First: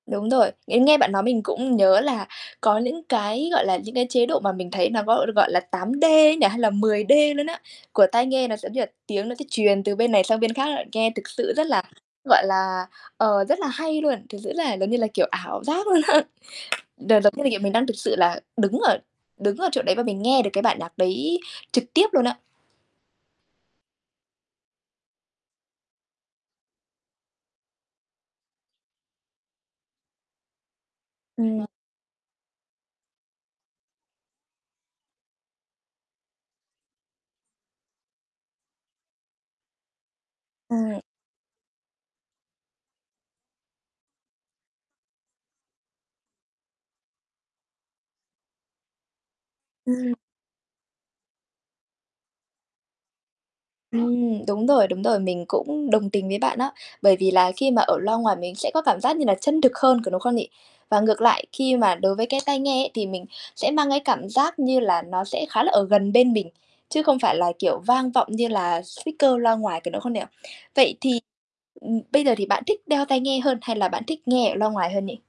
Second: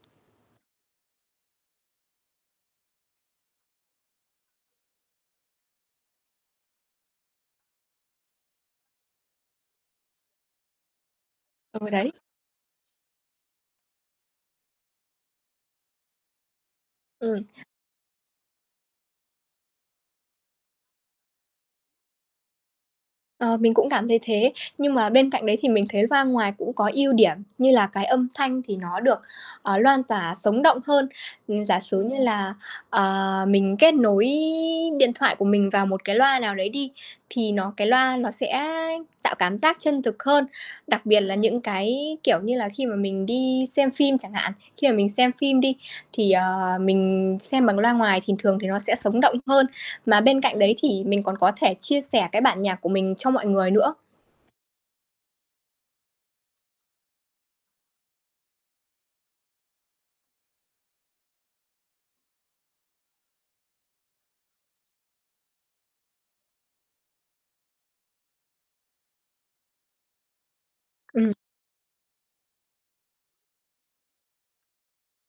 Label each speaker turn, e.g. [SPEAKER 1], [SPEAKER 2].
[SPEAKER 1] Đúng rồi, nên nghe bạn nói mình cũng nhớ là có những cái, gọi là, những cái chế độ mà mình thấy nó gọi được gọi là 8D ấy nhỉ? Hay là 10D luôn á của tai nghe nó sẽ giống như là tiếng nó sẽ truyền từ bên này sang bên khác á, nghe thực sự rất là,
[SPEAKER 2] Ừ, đấy.
[SPEAKER 1] gọi là, ờ, rất là hay luôn, thực [unintelligible] giống như là, kiểu, ảo giác luôn á. Đợt là
[SPEAKER 2] Ừm.
[SPEAKER 1] [unintelligible] mình đang thực sự là đứng ở đứng ở chỗ đấy và mình nghe được cái bản nhạc đấy trực tiếp luôn á.
[SPEAKER 2] Ờ, mình cũng cảm thấy thế, nhưng mà bên cạnh đấy thì mình thấy loa ngoài cũng có ưu điểm như là cái âm thanh thì nó được, ờ, loan tỏa sống động hơn. Ừm,
[SPEAKER 1] Ừm.
[SPEAKER 2] giả sử như là, ờ, mình kết nối điện thoại của mình vào một cái loa nào đấy đi, thì nó cái loa nó sẽ tạo cảm giác chân thực hơn.
[SPEAKER 1] Ừm.
[SPEAKER 2] Đặc biệt là những cái, kiểu như là, khi mà mình đi xem phim chẳng hạn, khi mà mình xem phim đi thì, ờ, mình xem bằng loa ngoài thì thường thì nó sẽ sống động hơn.
[SPEAKER 1] Ừm.
[SPEAKER 2] Mà bên cạnh đấy thì mình còn có thể chia sẻ cái bản nhạc của mình cho mọi người nữa.
[SPEAKER 1] Ừm, đúng rồi, đúng rồi. Mình cũng đồng tình với bạn á. Bởi vì là khi mà ở loa ngoài mình sẽ có cảm giác như là chân thực hơn, có đúng không nhỉ? Và ngược lại khi mà đối với cái tai nghe ấy, thì mình sẽ mang cái cảm giác như là nó sẽ khá là ở gần bên mình, chứ không phải là, kiểu, vang vọng như là speaker loa ngoài, có đúng không nhỉ? Vậy thì,
[SPEAKER 2] Ừm.
[SPEAKER 1] ừm, bây giờ thì bạn thích đeo tai nghe hơn hay là bạn thích nghe ở loa ngoài hơn nhỉ?